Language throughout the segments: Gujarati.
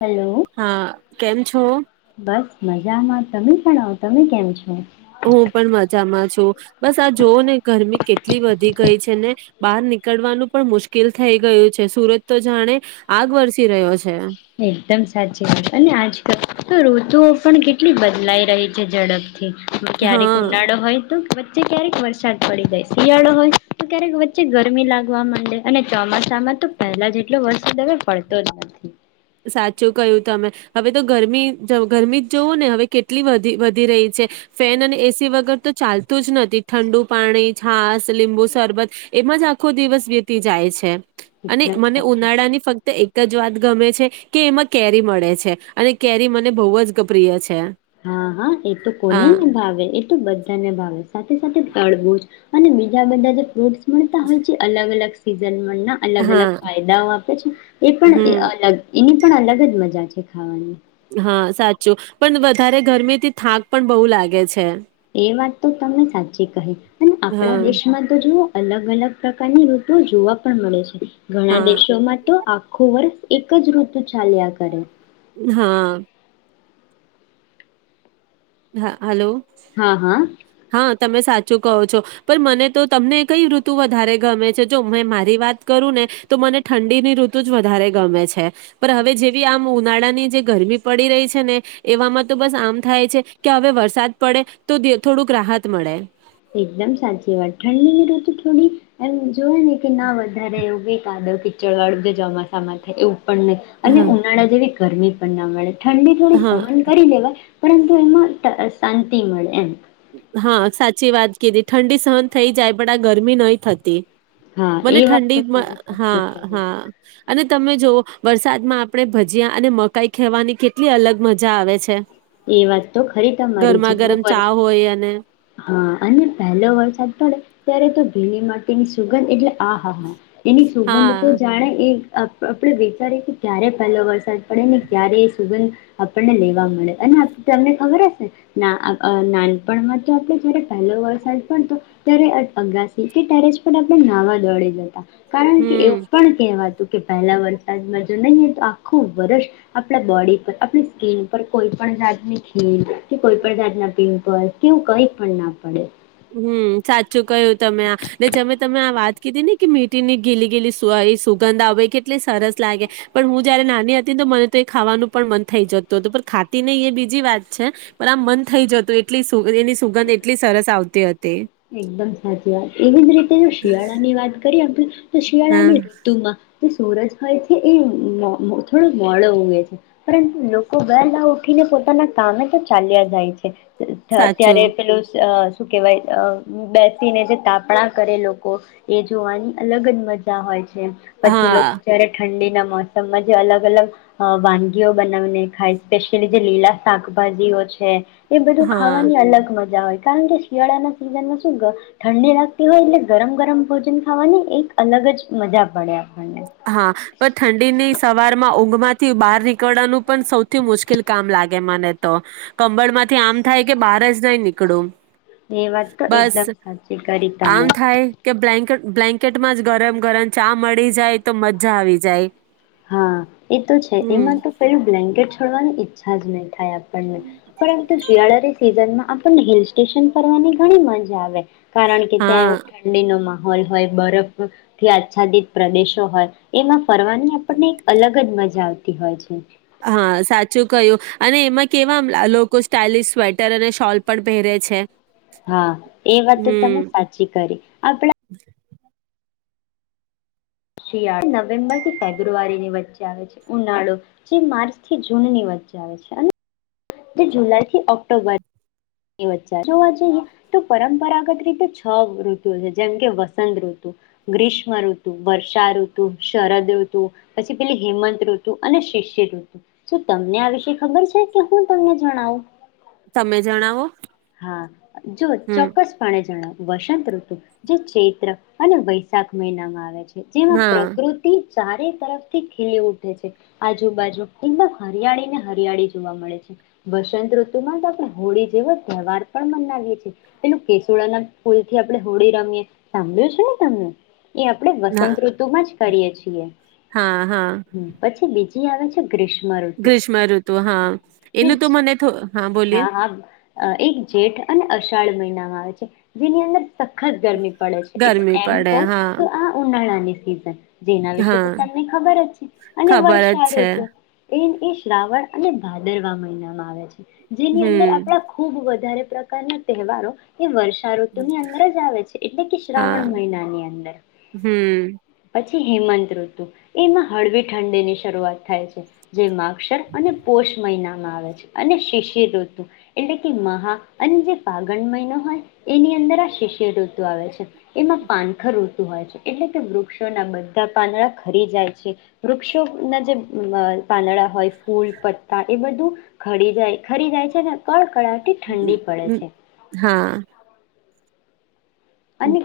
હેલો હા કેમ છો બસ મજામાં તમે જણાવો તમે કેમ છો હું પણ મજામાં છું, બસ આ જોવ ને ગરમી કેટલી વધી ગઈ છે, ને બહાર નીકળવાનું પણ મુશ્કેલ થઈ ગયું છે, સુરત તો જાણે આગ વરસી રહ્યો છે. એકદમ સાચી વાત અને આજકાલ તો ઋતુઓ પણ કેટલી બદલાઈ રહી છે ઝડપ ક્યારેક હા ઉનાળો હોય તો વચ્ચે ક્યારેક વરસાદ પડી જાય, શિયાળો હોય તો ક્યારેક વચ્ચે ગરમી લાગવા માંડે, અને ચોમાસામાં તો પહેલા જેટલો વરસાદ હવે પડતો જ નથી. સાચું કયું તમે. હવે તો ગરમી ગરમી જ જોવું ને હવે કેટલી વધી રહી છે. ફેન અને એસી વગર તો ચાલતું જ નથી. ઠંડુ પાણી છાસ લીંબુ શરબત એમાં જ આખો દિવસ વીતી જાય છે. અને એકદમ મને સાચી વાત ઉનાળાની ફક્ત એક જ વાત ગમે છે. કે એમાં કેરી મળે છે, અને કેરી મને બહુ જ પ્રિય છે. હા હા એ તો કોને હા ની ભાવે એ તો બધાને ભાવે સાથે સાથે તડબુજ અને બીજા બધા જે ફ્રૂડ મતા હોય જે અલગ અલગ ફીજન મન અલગ હા અલગ ફાયદાઓ આપે છે. એ પણ એ હમ અલગ એની પણ અલગ જ મજા છે. કે ખવાની હા સાચું પણ વધારે ગરમીથી થાક પણ બહુ લાગે છે એ વાત તો તમે સાચી કહી અને આપણા હા દેશમાં તો જોવો અલગ અલગ પ્રકારની ઋતુ જોવા પણ મળે છે ઘણા હા દેશોમાં તો આખું વર એકજ ઋતુ ચાલ્યા કરે હા. હા હલો હા, હા. ચૂ કહો છો પર મને તો તમને કઈ ઋતુ વધારે ગમે છે. જો મેં મારી વાત કરું ને તો મને ઠંડીની ઋતુ જ વધારે ગમે છે. પર હવે જેવી આમ ઉનાળા ની જે ગરમી પડી રહી છેને એવામાં તો બસ આમ થાય છે. કે હવે વરસાદ પડે તો [unintelligible] થોડુંક રાહત મળે. એકદમ સાચી વાત ઠંડી ની ઋતુ થોડી એમ્મ જોવો ને કે ના વધારે એવું બી કાદકીક [unintelligible] ચોમાસામાં થાય એવું. પણ ને હા, ઉનાળા જેવી ગરમી પણ ના મળે. ઠંડી થોડીક હા, સહન કરી લેવાય પરંતુ એમાં ત શાંતિ મળે એમ હા સાચી વાત કીધી ઠંડી સહન થઈ જાય, પણ આ ગરમી નય થતી. હા મને એ વાત તો ઠંડીમાં, તમે હા સાચી કરી હા અને તમે જોવો વરસાદમાં આપણે ભજીયા અને મકાઈ ખેવાની કેટલી અલગ મજા આવે છે. એ વાત તો ખરી તમારી ગરમા જીગુ ગરમ પર ચા હોય અને હા અને પહેલો વરસાદ પડે ત્યારે તો ભીલી માટીની સુગંધ એટલે આહાહા એની સુગંધ તો હા જાણે એક આપ આપણે વિચારીએ કે ક્યારે પેલો વરસાદ પડે ને ક્યારે સુગંધ આપણને લેવા મળે. એના તમને ખબર હશે ના અ અ નાનપણમાં તો આપણે જ્યારે પેલો વરસાદ પડતો ત્યારે અગાસી કે ટેરેસ પર આપણે નાહવા દોડી જતા. કારણકે એવું હમ પણ કહેવાતું કે પહેલા વરસાદમાં જો નહીં તો આખું વર્ષ આપણા બોડી પર આપણી સ્કીન પર કોઈ પણ જાતની ખીલ કે કોઈ પણ જાતના પીંપલ કેવું કઈ પણ ના પડે. હમ, સાચું કયું તમે આ જેમે તમે આ વાત કીધી ને કે મીઠીની ઘીલી ગીલી સ સુગંધા આવેય કેટલી સરસ લાગે, પણ હું જયારે નાની હતી તો મને તો એ ખાવાનું પણ મન થઈ જતું હતું, પણ ખાતી નહીં એ બીજી વાત છે પણ આ મન થઈ જતું એટલી [unintelligible] સુગંધ એટલી સરસ આવતી. હતી એકદમ સાચી વાત એવી જ રીતે જો શિયાળા ની વાત કરીએ શિયાળા હા ની ઋતુમાં જે સૂરજ હોય છે એ થોડો મોડો ઉવે છે પરંતુ લોકો વેલા ઉઠીને પોતાના કામે તો ચાલ્યા જાય છે. ત્યારે સાચું પેલું અ શું કેવાય? અ બેસીને જે તાપણા કરે લોકો એ જોવાની અલગ જ મજા હોય છે. પછી લોકો હા જયારે ઠંડી ના મોસમમાં જે અલગ અલગ વાનગીઓ બનાવીને ખાય સ્પેશિયલી જે લીલા શાકભાજીઓ છે. એ બધું હા ખાવાની અલગ મજા હોય. કારણ કે શિયાળાના [unintelligible] શું ગ ઠંડી લાગતી હોય એટલે ગરમ ગરમ ભોજન ખાવાની એક અલગ જ મજા પડે એમ. હા પણ ઠંડીની સવારમાં ઊંઘમાં થી બાર નીકળવાનું પણ સૌથી મુશ્કેલ કામ લાગે મને તો કંબળ માંથી આમ થાય કે બાર જ નહી નીકળું. એ વાત તો બસ એકદમ સાચી કરી તમે આમ થાય કે બ્લેન્કેટ બ્લેન્કેટમાં જ ગરમ ગરમ ચા મળી જાય તો મજા આવી જાય. હા એ તો છે હમ. એમાં તો પેલું બ્લેન્કેટ છોડવાની ઇચ્છા જ નય થાય આપણને પરંતુ શિયાળાની સિઝનમાં આપણને હિલ સ્ટેશન ફરવાની ઘણી મજા આવે. કારણ કે ત્યાં એવ હા ઠંડીનો મા હોલ હોય બરફથી આચ્છાદિત પ્રદેશો હોય એમાં ફરવાની આપને એક અલગ જ મ જા આવતી હોય છે. હા સાચું કયું અને એમાં કેવા લોકો સ્ટાઇલિશ સ્વેટર અને શોલ પણ પહેરે છે. હા એ વાત તો તમે હમ સાચી કરી આપણા શિયાળા નવેમ્બર થી ફેબ્રુઆરીની વચ્ચે આવે છે ઉનાળો જે માર્ચ થી જૂન ની વચ્ચે આવે છે અને જે જુલાઈથી ઓક્ટોબર એ વચ્ચે જોવા‌ જઈએ તો પરંપરાગત રીતે છ ઋતુ છે જેમ કે વસંત ઋતુ ગ્રીષ્મ ઋતુ વર્ષાઋતુ શરદ ઋતુ પછી પેલી હેમંત ઋતુ અને શિશિર ઋતુ શુ તમને આ વિષે ખબર છે. કે હું તમને જણાવું? તમે જણાવો. હા જો હમ ચોક્કસ પાણે જણાવ વસંતઋતુ જે ચૈત્ર અને વૈશાખ મહિનામાં આવે છે. જેમાં હા પ્રકૃતિ ચારે તરફથી ખીલી ઉઠે છે, આજુબાજુ એકદમ હરિયાળી ને હરિયાળી જોવા મળે છે, વસંત ઋતુમાં તો આપણે હોળી જેવ તહેવાર પણ મનાવીએ છીએ પેલું કેસુડાના ફૂલ થી આપણે હોળી રમીએ સાંભળ્યું છે, ને તમને. કે આપણે હા વસંત ઋતુમાં જ કરીએ છીએ. હા હા. જે આવે છે ગ્રીષ્મ ઋતુ ગ્રીષ્મ ઋતુ હા જે એનું તો મને થો હા બોલીએ હા હ અ એક જેઠ અને અષાઢ મહિનામાં આવે છે, જેની અંદર સખત ગરમી પડે છે, એટલે ગરમી એમ પડે કહ હા તો આ ઉનાળા જાય. જેના વિશે તો હા તમને ખબર જ છે, અને ખબર જ વર્ષા છે ઋતુ એ એ શ્રાવણ અને ભાદરવા મહિનામાં આવે છે. જેની અંદર હમ આપડા ખુબ વધારે પ્રકારના તહેવારો એ વર્ષ ઋતુ ની અંદર જ આવે છે, એટલે કે શ્રાવણ હા મહિના ની અંદર હમ પછી હેમંત ઋતુ એમાં હળવી ઠંડી ની શરૂઆત થાય છે, જે મા અક્ષર અને પોષ મહિનામાં આવે છે, અને શિષ શ ઋતુ એટલે કે મહા અને જે ફાગણ મહિનો હોય એની અંદર આ શિષ્યર ઋતુ આવે છે, એમાં પાનખર ઋતુ હોય છે, એટલે કે વૃક્ષોના બધા પાંદડા ખરી જાય છે, વૃક્ષોના જે પાંદડા હોય ફૂલ પત્તા એ બધું ખરી જાય ખરી જાય છે, ને કર કળાટી ઠંડી પડે છે. હા અને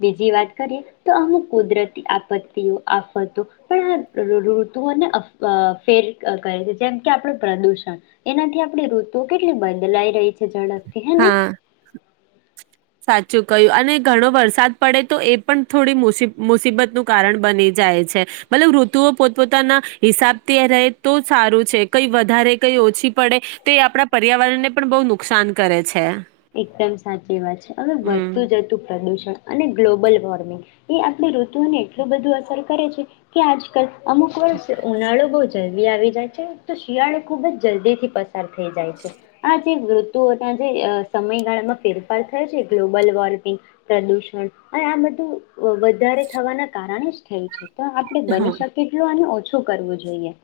બીજી વાત કરીએ, તો અમુક કુદરતી આપત્તિઓ, આફતો પણ આ ઋતુઓને અ ફેર કર છે, જેમ કે આપડ પ્રદુષણ એનાથી આપણે ઋતુ કેટલી બદલાઈ રહી છે ઝરબતી હે ને. હા સાચું કહ્યું અને ઘણો વરસાદ પડે તો એ પણ થોડી મુ મુસીબત નું કારણ બની જાય છે, મતલબ ઋતુઓ પોતપોતાના હિસાબથી રહે તો સારું છે, કઈ વધારે, કઈ ઓછી પડે, તે આપડા પર્યાવરણને પણ બહુ નુકસાન કરે છે. એકદમ સાચી ચી વાત છે, હવે હમ વધતું જતું પ્રદુષણ અને ગ્લોબલ વોર્મિંગ એ આપણી ઋતુઓને એટલું બધું અસર કરે છે, કે આજકલ અમુક વર્ષ ઉનાળુ બોજ જલ્દી આવી જાય છે, તો શિયાળ ખુબજ જલ્દીથી પસાર થઈ જાય છે, આ જે ઋતુઓ ત્યાં જે સમયગાળામાં ફેરફાર થાય છે, ગ્લોબલ વોર્મિંગ, પ્રદુષણ અને આ બધું વધારે થવાના કારણે જ થેન્ક યુ. તો આપડે હા બની શકે એટલું અને શું કરવું જોઈએ?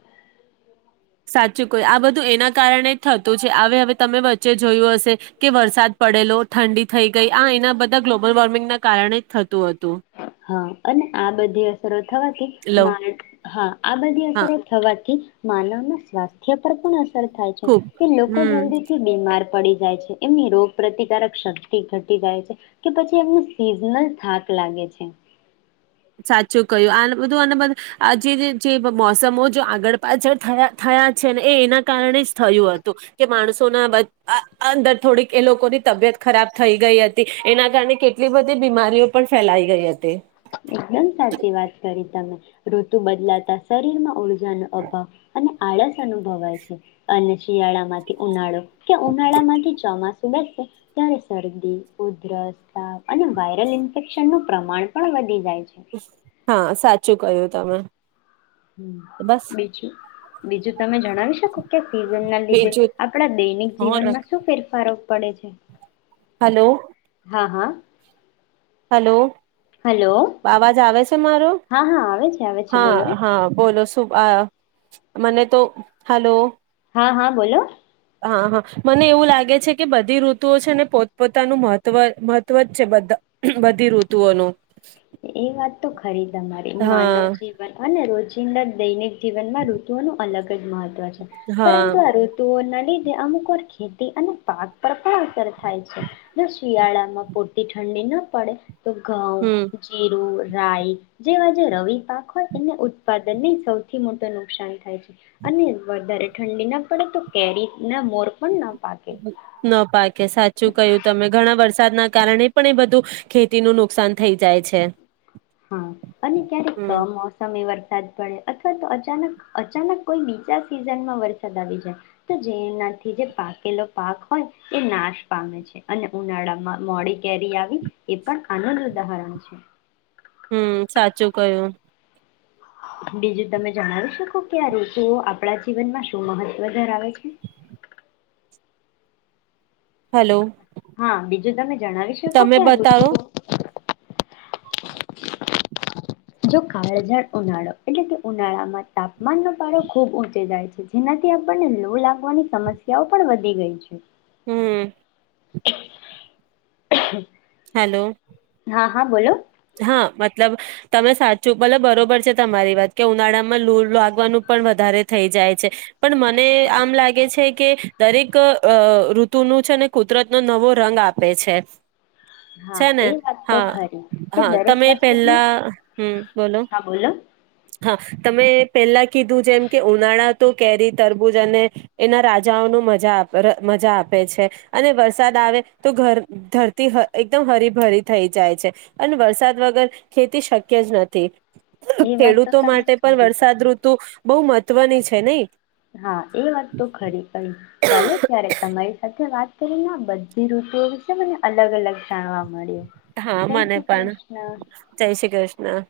સાચું કોઈ, આ બધું એના કારણે જ થતું છે હવે હવે તમે વચ્ચે જોયું હશે કે વરસાદ પડેલો ઠંડી થઈ ગઈ આ એના બધાં ગ્લોબલ વોર્મિંગના કારણે જ થતું હતું. હ અને આ બધી અસરો થવાથી લો [unintelligible] હા, આ બધી હા અસરો થવાથી માનવનું સ્વાસ્થ્ય પર પણ થાય છે ખુબ કે લોકો હમ જલ્દી થી બીમાર પડી જાય છે એમની રોગ પ્રતિકારક શક્તિ ઘટી જાય છે કે પછી એમને સિઝનલ થાક લાગે છે. સાચું કહ્યું, આ બધું [unintelligible] મોસમો જે આગળ પાછળ થયા થયા છે ને એ એના કારણે જ થયું હતું કે માણસોના અંદર થોડીક એ લોકોની તબિયત ખરાબ થઈ ગઈ હતી એના કારણે કેટલી બધી બીમારીઓ પણ ફેલાઈ ગઈ હતી. એકદમ સાચી વાત કરી તમે ઋતુ બદલાતા શરીર માં ઓલ [unintelligible] અને આળસ અનુભવાય છે અને શિયાળામાંથી ઉનાળો કે ઉનાળામાંથી ચોમા સુઘરશે ત્યારે શરદી, ઉધરસ, તાવ અને વાયરલ ઇન્ફેક્શનનું પ્રમાણ પણ [unintelligible] હા, સાચું ક્હ્યું. તમે હમ, બસ બીજું બીજું તમે જણાવી શકો? કે સિઝન ના લીધે બીજું આપણા દૈનિક હા રખ જીવનમાં શું ફેરફારો પડે છે. હલો. હા હા. હલો. હલો આવાજ આવે છે મારો? હા હા આવે છે આવે છે હા, બોલો હા બોલો અ મને તો હલો. હા હા બોલો. હા હા મને એવું લાગે છે કે બધી ઋતુઓ છે ને પોતપોતાનું મહત્વ મહત્વ જ છે બધી ઋતુઓનું. એ વાત તો ખરી તમારી માનવ હા જીવન અને રોજ [inaudible] દૈનિક જીવનમાં ઋતુઓનું અલગ મહત્વ છે, પરંતુ હા આ ઋતુઓના [unintelligible] અમુક વાર ખેતી અને પાક પર પણ અસર થાય છે. જો શિયાળામાં પૂરતી ઠંડી ના પડે તો હમ ઘવ મીરું રાય જેવા જે રવિ પાક હોય એને ઉત્પાદનને સૌથી મોટું નુકસાન થાય છે અને વધારે ઠંડી ના પડે તો કેરી ના મોર પણ ના પાકે ન પાકે સાચ શું કહ્યું તમે ઘણા વરસાદના કારણે પણ એ બધું ખેતી ન નુકસાન થઈ જાય છે. હા અને ક્યારેક હમ મોસમી વતન વરસાદ પડે અથવા તો અચાનક અચાનક કોઈ બીજા સિઝનમાં વરસાદ આવી જાય તો જેનાથી જે પાકેલો પાક હોય એ નાશ પામે છે અને ઉનાળામાં મોડી કેરી આવી એ પણ આનંદ ઉદાહરણ છે. હમ સાચું કયું. બીજું તમે જણાવી શકો કે આ ઋતુઓ આપણા જીવનમાં શું મહત્વ ધરાવે છે. હલો. હા બીજું તમે જણાવી શકો કારું. બતાવો જો કાળઝળ ઉનાળો એટલે કે ઉનાળામાં તાપમાનનો પારો ખુબ ઊંચે જાય છે જેનાથી આપણને લો લાગવાની સમસ્યાઓ પણ વધી ગઈ છે. હમ. [inaudible] હલો. હા હા બોલો. હા મતલબ તમે સાચું ભલે બરોબર છે તમારી વાત કે ઉનાળામાં લૂર લાગવાનું પણ વધારે થઈ જાય છે પણ મને આમ લાગે છે કે દરેક ઋતુનું છે ને કુદરતનો નવો રંગ આપે છે. હા છે ને એ વાત તો હા ખરી. કે હા દરેક તમે વસ્તુનું પેલા હમ બોલો હા બોલો હા તમે. પેલા કીધું જેમ કે ઉનાળા તો કેરી તરબૂજ અને એના રાજાઓનું મજા મજા આપે છે અને વરસાદ આવે તોર ધરતી એકદમ હરી ભરી થઈ જાય છે. અને વરસાદ વગર ખેતી શક્ય જ નથી. એ વાત તો ખેડૂતો તમે માટે પણ ખરી વરસાદ કહી ઋતુ બહુ મ ધ્વની છે નય. હા એ વાત તો ખરી કહિ ચાલો ત્યારે તમારી સાથે વાત કરીણ બધી રુતુઓ વિશે મને અલગ અલગ જાણવા મળ્યું. હા જય મને શ્રી પણ કૃષ્ણ જય શ્રી કૃષ્ણ.